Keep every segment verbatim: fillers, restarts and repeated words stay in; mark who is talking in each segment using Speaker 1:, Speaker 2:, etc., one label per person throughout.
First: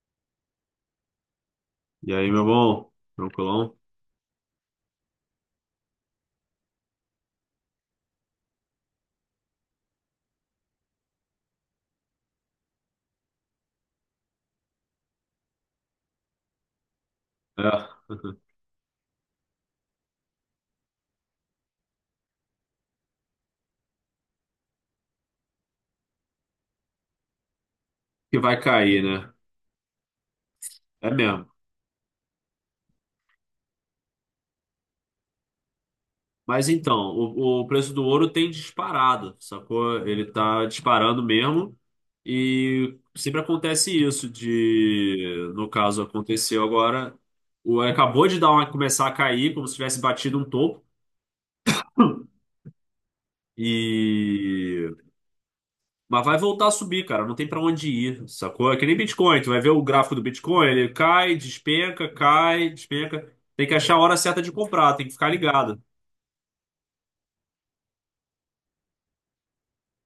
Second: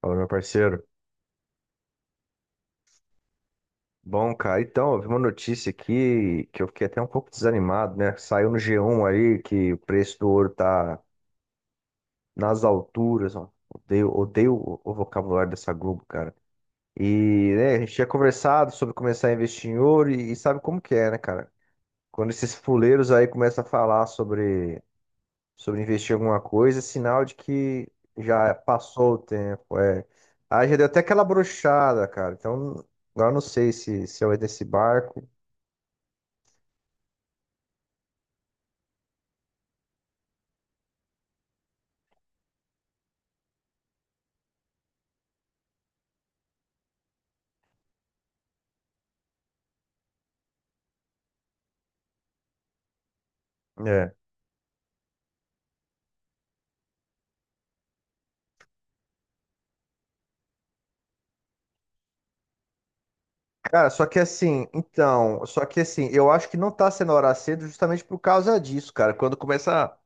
Speaker 1: Fala, meu parceiro.
Speaker 2: E aí, meu bom? Tranquilão?
Speaker 1: Bom, cara, então, eu vi uma notícia aqui que eu fiquei até um pouco desanimado, né? Saiu no G um aí que o preço do ouro tá nas alturas, ó. Odeio, odeio o o vocabulário dessa Globo, cara. E,
Speaker 2: É.
Speaker 1: né, a gente tinha conversado sobre começar a investir em ouro e, e sabe como que é, né, cara? Quando esses fuleiros aí começam a falar sobre, sobre investir em alguma coisa, é sinal de que
Speaker 2: Que
Speaker 1: já
Speaker 2: vai cair,
Speaker 1: passou o
Speaker 2: né?
Speaker 1: tempo, é. Aí já deu até
Speaker 2: É
Speaker 1: aquela
Speaker 2: mesmo.
Speaker 1: brochada, cara. Então, agora eu não sei se, se eu entro nesse barco.
Speaker 2: Mas então, o, o preço do ouro tem disparado, sacou? Ele tá disparando mesmo. E sempre acontece isso de, no caso, aconteceu agora, o acabou de dar uma, começar a cair, como se tivesse batido um topo.
Speaker 1: É.
Speaker 2: E Mas vai voltar a subir, cara. Não tem pra onde ir, sacou? É que nem Bitcoin. Tu vai ver o gráfico do Bitcoin, ele cai, despenca, cai, despenca. Tem que
Speaker 1: Cara,
Speaker 2: achar a
Speaker 1: só
Speaker 2: hora
Speaker 1: que
Speaker 2: certa de
Speaker 1: assim,
Speaker 2: comprar, tem que ficar
Speaker 1: então, só que
Speaker 2: ligado.
Speaker 1: assim, eu acho que não tá sendo hora cedo justamente por causa disso, cara. Quando começa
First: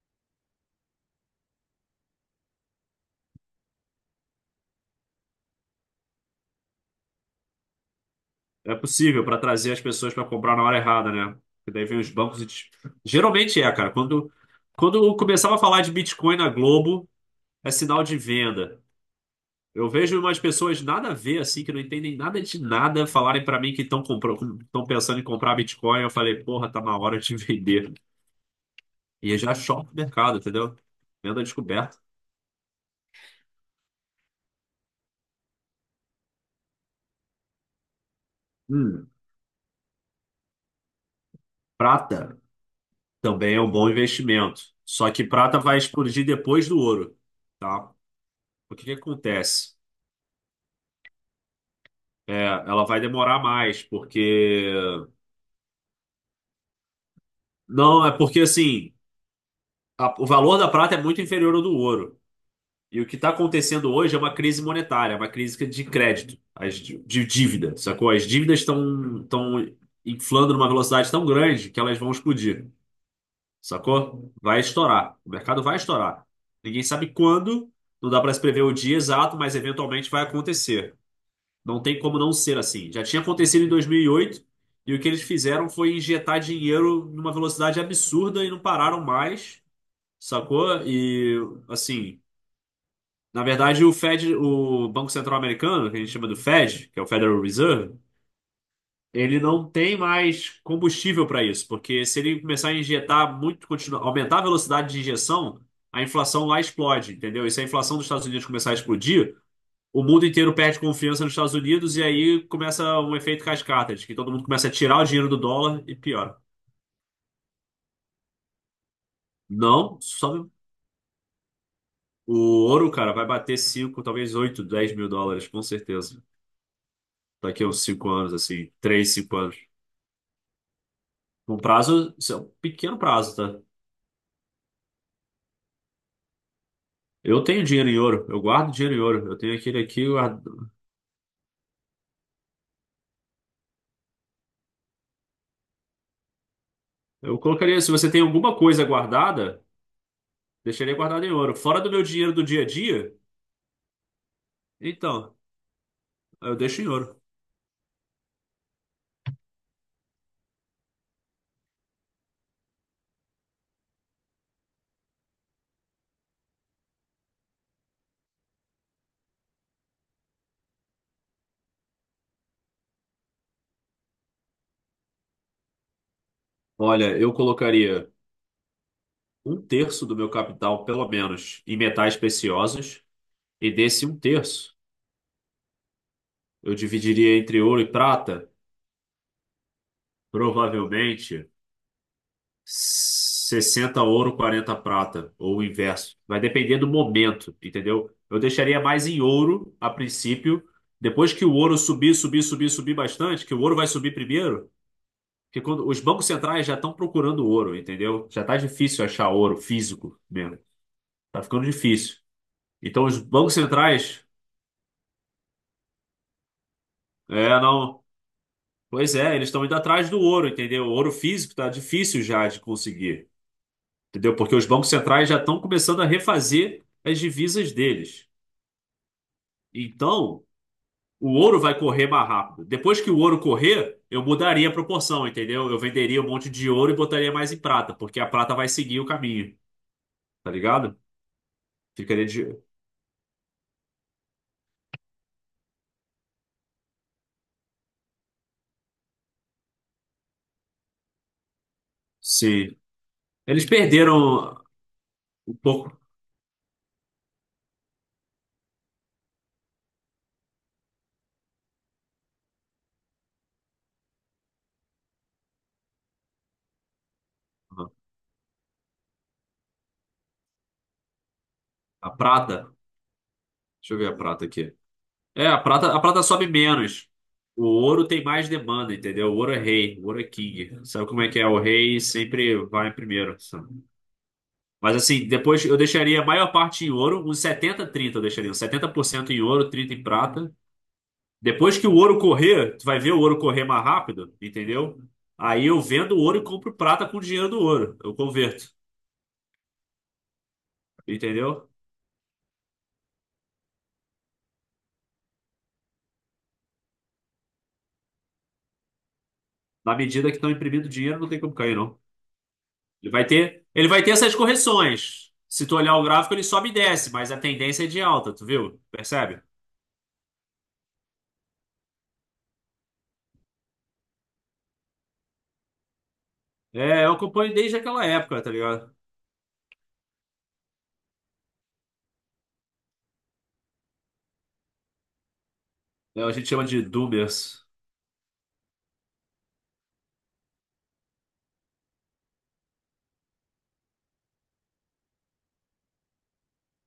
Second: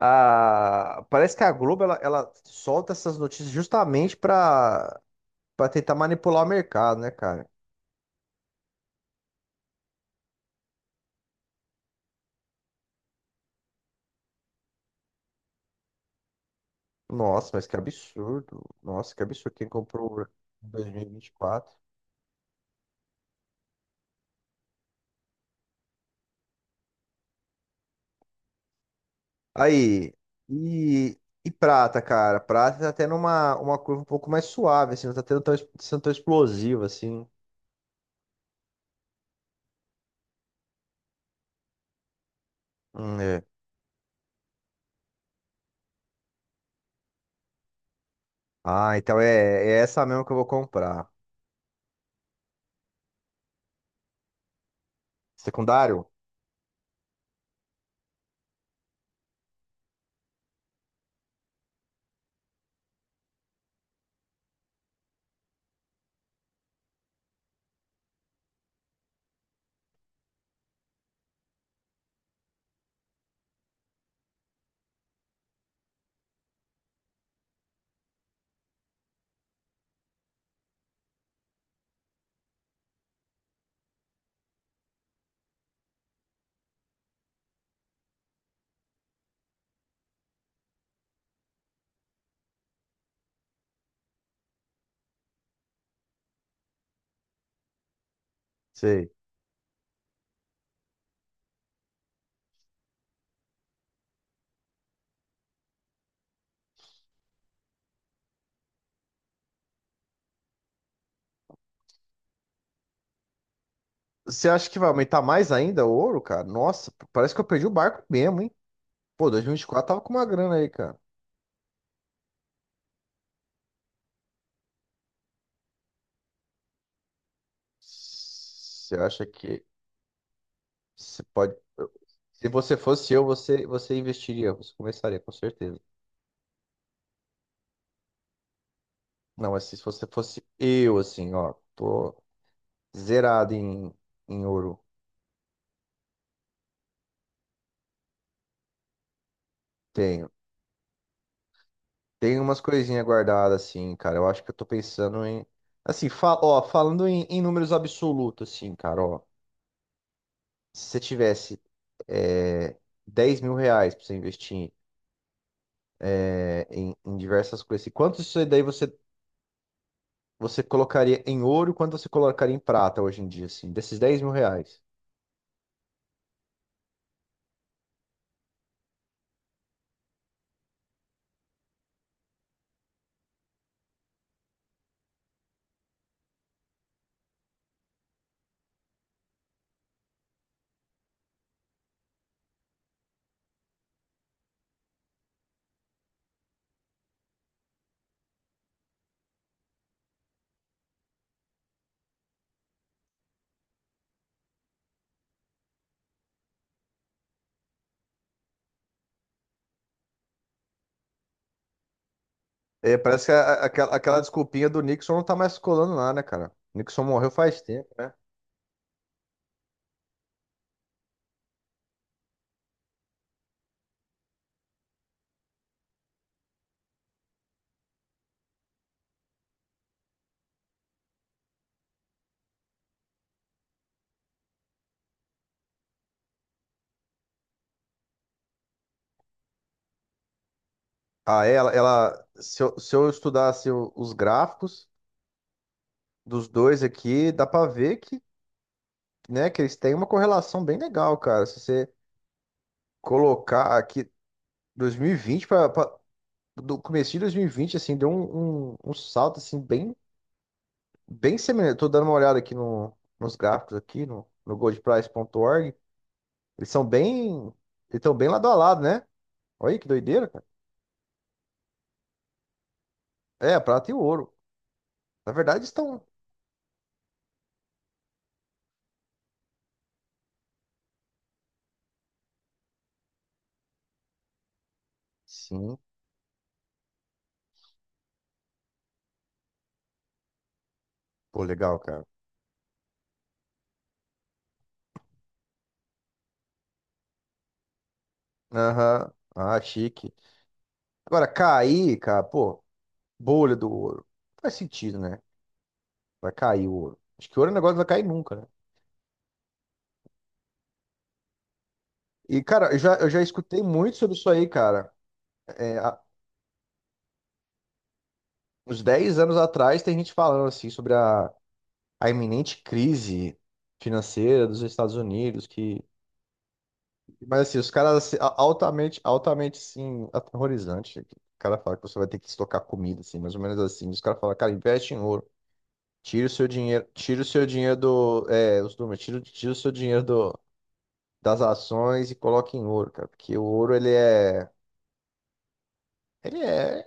Speaker 1: a. Parece que a Globo ela, ela solta essas notícias justamente pra, pra tentar manipular o mercado, né, cara?
Speaker 2: É possível pra trazer as pessoas pra comprar na hora errada, né? Porque daí vem os bancos e... te- Geralmente é, cara. Quando, quando eu começava a falar de Bitcoin na Globo,
Speaker 1: Nossa, mas
Speaker 2: é
Speaker 1: que
Speaker 2: sinal de
Speaker 1: absurdo.
Speaker 2: venda.
Speaker 1: Nossa, que absurdo. Quem
Speaker 2: Eu vejo
Speaker 1: comprou em
Speaker 2: umas pessoas nada a ver, assim, que
Speaker 1: dois mil e vinte e quatro?
Speaker 2: não entendem nada de nada, falarem pra mim que estão comprando, estão pensando em comprar Bitcoin. Eu falei, porra, tá na hora de vender. E é já short
Speaker 1: Aí,
Speaker 2: mercado, entendeu?
Speaker 1: e,
Speaker 2: Venda
Speaker 1: e
Speaker 2: descoberta.
Speaker 1: prata, cara? Prata tá tendo uma, uma curva um pouco mais suave, assim, não tá tendo tão, sendo tão explosiva, assim.
Speaker 2: Hum, prata
Speaker 1: Hum. É.
Speaker 2: também é um bom investimento. Só que prata vai explodir depois do ouro, tá? O que que
Speaker 1: Ah, então é,
Speaker 2: acontece?
Speaker 1: é essa mesmo que eu vou comprar.
Speaker 2: É, ela vai demorar mais, porque...
Speaker 1: Secundário?
Speaker 2: Não, é porque, assim, a- o valor da prata é muito inferior ao do ouro. E o que está acontecendo hoje é uma crise monetária, uma crise de crédito, as, de de dívida, sacou? As dívidas estão estão inflando numa velocidade tão grande que elas vão explodir. Sacou? Vai estourar. O mercado vai estourar. Ninguém sabe quando, não dá para se prever o dia exato, mas eventualmente vai acontecer. Não tem como não ser assim. Já tinha acontecido em dois mil e oito e o que eles fizeram foi injetar dinheiro numa velocidade absurda e não pararam mais, sacou? E assim, na verdade, o Fed, o Banco Central Americano, que a gente chama do Fed, que é o Federal Reserve,
Speaker 1: Sei.
Speaker 2: ele não tem mais combustível para isso, porque se ele começar a injetar muito, continuar, aumentar a velocidade de injeção, a inflação lá explode, entendeu? E se a inflação dos Estados Unidos começar a explodir, o mundo inteiro perde confiança nos Estados Unidos e aí começa um efeito cascata, de que todo mundo
Speaker 1: Você
Speaker 2: começa
Speaker 1: acha
Speaker 2: a
Speaker 1: que vai
Speaker 2: tirar o
Speaker 1: aumentar
Speaker 2: dinheiro do
Speaker 1: mais
Speaker 2: dólar
Speaker 1: ainda o
Speaker 2: e
Speaker 1: ouro,
Speaker 2: piora.
Speaker 1: cara? Nossa, parece que eu perdi o barco mesmo, hein? Pô, dois mil e vinte e quatro
Speaker 2: Não,
Speaker 1: tava com uma
Speaker 2: só
Speaker 1: grana aí, cara.
Speaker 2: o ouro, cara, vai bater cinco, talvez oito, dez mil dólares, com certeza. Daqui a uns cinco anos, assim,
Speaker 1: Você
Speaker 2: três,
Speaker 1: acha
Speaker 2: cinco anos.
Speaker 1: que você pode.
Speaker 2: Um prazo, isso é
Speaker 1: Se
Speaker 2: um
Speaker 1: você
Speaker 2: pequeno
Speaker 1: fosse eu,
Speaker 2: prazo, tá?
Speaker 1: você, você investiria, você começaria, com certeza.
Speaker 2: Eu tenho dinheiro em ouro, eu guardo dinheiro em ouro. Eu
Speaker 1: Não,
Speaker 2: tenho
Speaker 1: mas se
Speaker 2: aquele aqui,
Speaker 1: você
Speaker 2: eu
Speaker 1: fosse
Speaker 2: guardo-
Speaker 1: eu, assim, ó, tô zerado em, em ouro.
Speaker 2: eu colocaria, se você tem alguma coisa guardada,
Speaker 1: Tenho.
Speaker 2: deixaria guardado em ouro. Fora do meu dinheiro
Speaker 1: Tem
Speaker 2: do
Speaker 1: umas
Speaker 2: dia a
Speaker 1: coisinhas
Speaker 2: dia,
Speaker 1: guardadas, assim, cara. Eu acho que eu tô pensando
Speaker 2: então,
Speaker 1: em. Assim, fa-
Speaker 2: eu
Speaker 1: ó,
Speaker 2: deixo em
Speaker 1: falando
Speaker 2: ouro.
Speaker 1: em, em números absolutos, assim, cara, ó. Se você tivesse é, dez mil reais pra você investir é, em, em diversas coisas, assim, quanto isso daí você, você colocaria em ouro, quanto você colocaria em prata hoje em dia, assim, desses dez mil reais?
Speaker 2: Olha, eu colocaria um terço do meu capital, pelo menos, em metais preciosos, e desse um terço eu dividiria entre ouro e prata, provavelmente. Sessenta ouro, quarenta prata, ou o inverso. Vai depender do momento, entendeu? Eu deixaria mais em ouro a princípio. Depois que o ouro subir, subir, subir, subir bastante, que o ouro vai subir primeiro, porque quando os bancos centrais já estão procurando ouro, entendeu? Já tá difícil achar ouro físico mesmo. Tá ficando difícil.
Speaker 1: É,
Speaker 2: Então os
Speaker 1: parece que a-
Speaker 2: bancos
Speaker 1: a- aquela, aquela
Speaker 2: centrais,
Speaker 1: desculpinha do Nixon não tá mais colando lá, né, cara? Nixon morreu
Speaker 2: é,
Speaker 1: faz tempo,
Speaker 2: não,
Speaker 1: né?
Speaker 2: pois é, eles estão indo atrás do ouro, entendeu? O ouro físico tá difícil já de conseguir. Entendeu? Porque os bancos centrais já estão começando a refazer as divisas deles. Então, o ouro vai correr mais rápido. Depois que o ouro correr, eu mudaria a proporção, entendeu? Eu venderia um monte de ouro e botaria mais em prata, porque a prata vai seguir o caminho, tá ligado?
Speaker 1: Ah, ela,
Speaker 2: Ficaria
Speaker 1: ela,
Speaker 2: de.
Speaker 1: se eu, se eu estudasse o- os gráficos dos dois aqui, dá pra ver que, né, que eles têm uma correlação bem legal, cara. Se você
Speaker 2: Sim. Eles
Speaker 1: colocar aqui
Speaker 2: perderam
Speaker 1: dois mil e vinte
Speaker 2: um
Speaker 1: para
Speaker 2: pouco
Speaker 1: do começo de dois mil e vinte, assim, deu um, um, um salto assim bem bem semelhante. Tô dando uma olhada aqui no, nos gráficos aqui no, no goldprice ponto org. Eles são bem Eles estão bem lado a lado, né? Olha aí que doideira, cara.
Speaker 2: a prata.
Speaker 1: É, a prata e
Speaker 2: Deixa
Speaker 1: o
Speaker 2: eu ver a
Speaker 1: ouro.
Speaker 2: prata aqui.
Speaker 1: Na
Speaker 2: É, a
Speaker 1: verdade
Speaker 2: prata, a
Speaker 1: estão.
Speaker 2: prata sobe menos. O ouro tem mais demanda, entendeu? O ouro é rei, o ouro é king. Sabe como é que é? O rei sempre vai primeiro. Mas assim, depois eu
Speaker 1: Sim,
Speaker 2: deixaria a maior parte em ouro, uns setenta trinta eu deixaria, uns setenta por cento em ouro, trinta em prata.
Speaker 1: pô,
Speaker 2: Depois
Speaker 1: legal,
Speaker 2: que o
Speaker 1: cara.
Speaker 2: ouro correr, tu vai ver o ouro correr mais rápido, entendeu? Aí eu vendo o ouro e compro prata com o dinheiro do ouro, eu converto,
Speaker 1: Aham. Ah, chique. Agora
Speaker 2: entendeu?
Speaker 1: cair, cara, pô, bolha do ouro. Faz sentido, né? Vai cair o ouro. Acho que ouro é um negócio que vai cair nunca, né?
Speaker 2: Na medida que estão imprimindo dinheiro, não tem como cair, não.
Speaker 1: E, cara, eu já, eu
Speaker 2: Ele
Speaker 1: já
Speaker 2: vai
Speaker 1: escutei
Speaker 2: ter, ele
Speaker 1: muito
Speaker 2: vai ter
Speaker 1: sobre isso
Speaker 2: essas
Speaker 1: aí, cara.
Speaker 2: correções. Se tu
Speaker 1: É,
Speaker 2: olhar
Speaker 1: há
Speaker 2: o gráfico, ele sobe e desce, mas a tendência é de alta, tu viu?
Speaker 1: uns dez anos
Speaker 2: Percebe?
Speaker 1: atrás, tem gente falando, assim, sobre a, a iminente crise financeira dos Estados Unidos, que.
Speaker 2: É, eu
Speaker 1: Mas,
Speaker 2: acompanho
Speaker 1: assim, os
Speaker 2: desde
Speaker 1: caras,
Speaker 2: aquela
Speaker 1: assim, a-
Speaker 2: época, tá ligado?
Speaker 1: altamente, altamente, sim, aterrorizante. O cara fala que você vai ter que estocar comida, assim, mais ou menos assim. Os caras falam, cara, investe em ouro.
Speaker 2: É,
Speaker 1: Tira o
Speaker 2: a gente
Speaker 1: seu
Speaker 2: chama de
Speaker 1: dinheiro, tira o seu
Speaker 2: doomers.
Speaker 1: dinheiro do. É, os números, tira, o- tira o seu dinheiro do, das ações, e coloque em ouro, cara. Porque o ouro, ele é. Ele é,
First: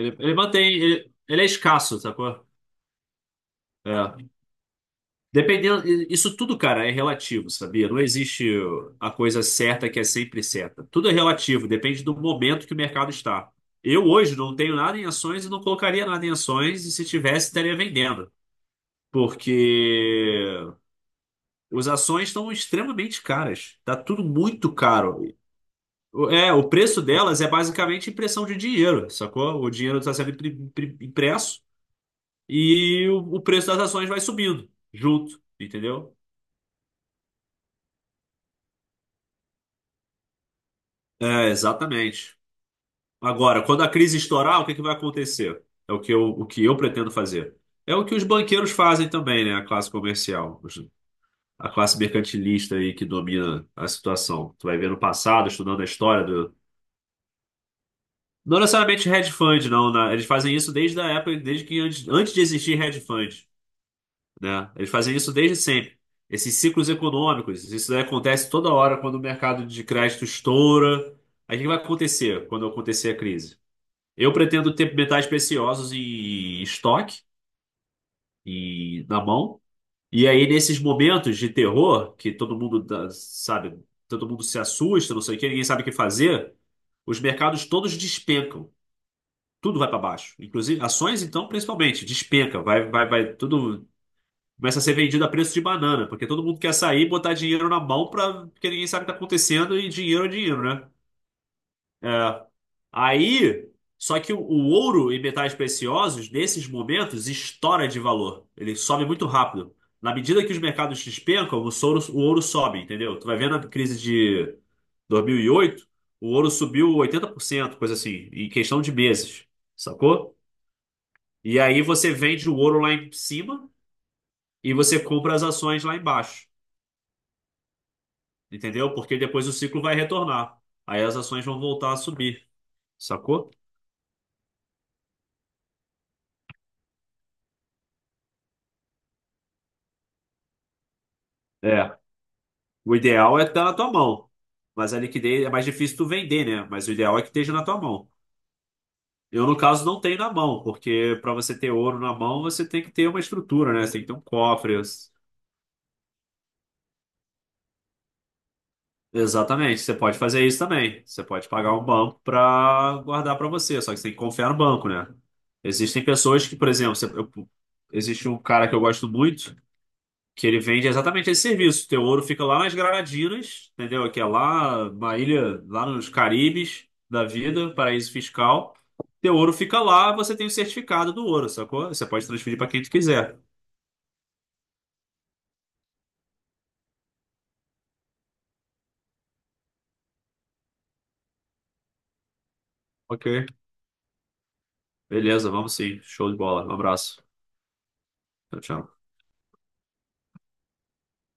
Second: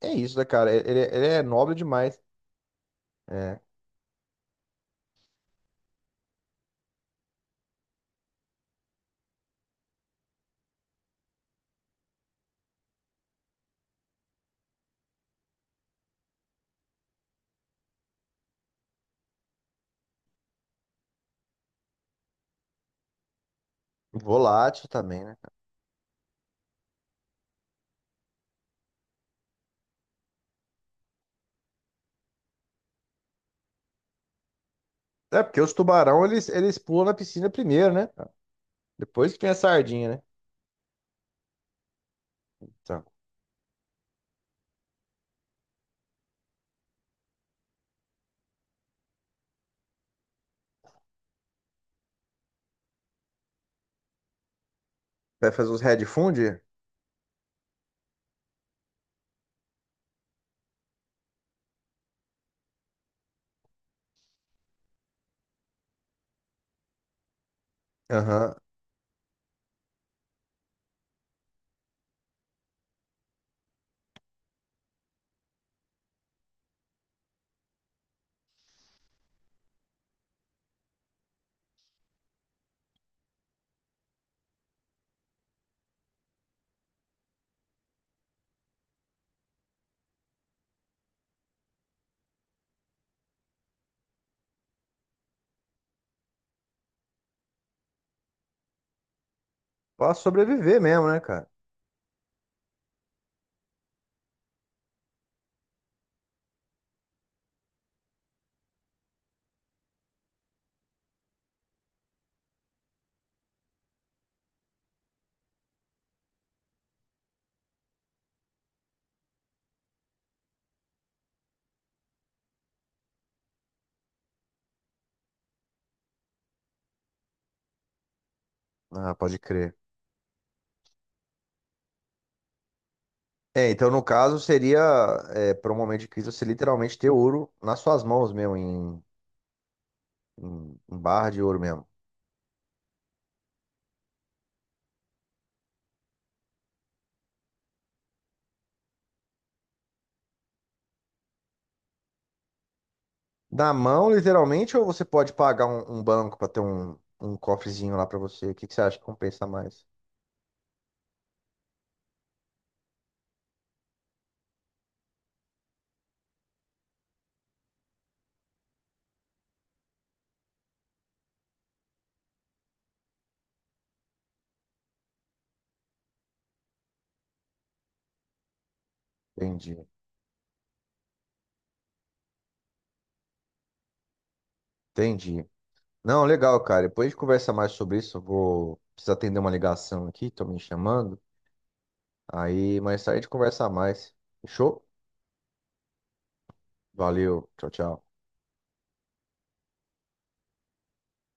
Speaker 1: é
Speaker 2: ele
Speaker 1: isso, né, cara?
Speaker 2: mantém.
Speaker 1: Ele,
Speaker 2: Ele,
Speaker 1: ele
Speaker 2: ele
Speaker 1: é
Speaker 2: é
Speaker 1: nobre
Speaker 2: escasso,
Speaker 1: demais.
Speaker 2: sacou?
Speaker 1: É.
Speaker 2: É. Dependendo. Isso tudo, cara, é relativo, sabia? Não existe a coisa certa que é sempre certa. Tudo é relativo, depende do momento que o mercado está. Eu hoje não tenho nada em ações e não colocaria nada em ações, e se tivesse, estaria vendendo. Porque as ações estão extremamente caras. Tá tudo muito
Speaker 1: Volátil também,
Speaker 2: caro.
Speaker 1: né?
Speaker 2: O- É, o preço delas é basicamente impressão de dinheiro, sacou? O dinheiro está sendo impri- impri- impresso. E o, o preço das ações vai subindo junto,
Speaker 1: É, porque os
Speaker 2: entendeu?
Speaker 1: tubarão, eles, eles pulam na piscina primeiro, né? Depois que vem a sardinha, né?
Speaker 2: É, exatamente.
Speaker 1: Então,
Speaker 2: Agora, quando a crise estourar, o que que vai acontecer? É o que eu, o que eu pretendo fazer. É o que os banqueiros fazem também, né? A classe comercial, os- a classe mercantilista aí que domina a situação. Tu vai ver no passado,
Speaker 1: vai fazer
Speaker 2: estudando
Speaker 1: os
Speaker 2: a história do.
Speaker 1: headfund?
Speaker 2: Não necessariamente hedge fund, não, né? Eles fazem isso desde a época, desde que antes, antes, de existir hedge fund. Né? Eles fazem isso desde sempre. Esses ciclos econômicos, isso daí acontece
Speaker 1: Aham.
Speaker 2: toda hora quando o mercado de crédito estoura. Aí o que vai acontecer quando acontecer a crise? Eu pretendo ter metais preciosos em estoque, e na mão. E aí, nesses momentos de terror, que todo mundo, dá- sabe, todo mundo se assusta, não sei o quê, ninguém sabe o que fazer, os mercados todos despencam. Tudo vai para baixo. Inclusive, ações, então, principalmente, despenca. Vai, vai, vai, tudo. Começa a ser vendido a preço de banana, porque todo mundo quer sair e botar dinheiro na mão pra, porque ninguém sabe o que tá acontecendo e
Speaker 1: Pra
Speaker 2: dinheiro é dinheiro,
Speaker 1: sobreviver
Speaker 2: né?
Speaker 1: mesmo, né, cara?
Speaker 2: É. Aí, só que o, o ouro e metais preciosos, nesses momentos, estoura de valor. Ele sobe muito rápido. Na medida que os mercados despencam, o ouro, o ouro sobe, entendeu? Tu vai vendo a crise de dois mil e oito o ouro subiu oitenta por cento coisa assim, em questão de meses, sacou? E aí você vende o ouro lá em cima e você compra as ações lá embaixo. Entendeu?
Speaker 1: Ah,
Speaker 2: Porque
Speaker 1: pode
Speaker 2: depois o
Speaker 1: crer.
Speaker 2: ciclo vai retornar. Aí as ações vão voltar a subir, sacou?
Speaker 1: É, então, no caso seria, é, para um momento de crise, você literalmente ter ouro nas suas mãos mesmo, em, em, em barra de ouro mesmo.
Speaker 2: É. O ideal é estar na tua mão. Mas a liquidez é mais difícil tu vender, né? Mas o ideal é que esteja na tua mão. Eu, no caso, não tenho na mão, porque para você ter ouro na mão, você tem que ter uma
Speaker 1: Na
Speaker 2: estrutura, né? Você tem que
Speaker 1: mão,
Speaker 2: ter um cofre.
Speaker 1: literalmente, ou você pode pagar um, um banco pra ter um, um cofrezinho lá pra você? O que, que você acha que compensa
Speaker 2: Exatamente.
Speaker 1: mais?
Speaker 2: Você pode fazer isso também. Você pode pagar um banco para guardar para você, só que você tem que confiar no banco, né? Existem pessoas que, por exemplo, você- eu- existe um cara que eu gosto muito, que ele vende exatamente esse serviço. Teu ouro fica lá nas Granadinas, entendeu? Que é lá, uma ilha, lá nos Caribes da vida, paraíso fiscal. Teu ouro
Speaker 1: Entendi.
Speaker 2: fica lá, você tem o certificado do ouro, sacou? Você pode transferir para quem tu quiser.
Speaker 1: Entendi. Não, legal, cara. Depois a gente conversa mais sobre isso. Eu vou precisar atender uma ligação aqui, tô me chamando. Aí mais tarde a
Speaker 2: Ok.
Speaker 1: gente conversa mais. Fechou?
Speaker 2: Beleza, vamos sim. Show de bola. Um abraço.
Speaker 1: Valeu. Tchau, tchau.
Speaker 2: Tchau, tchau.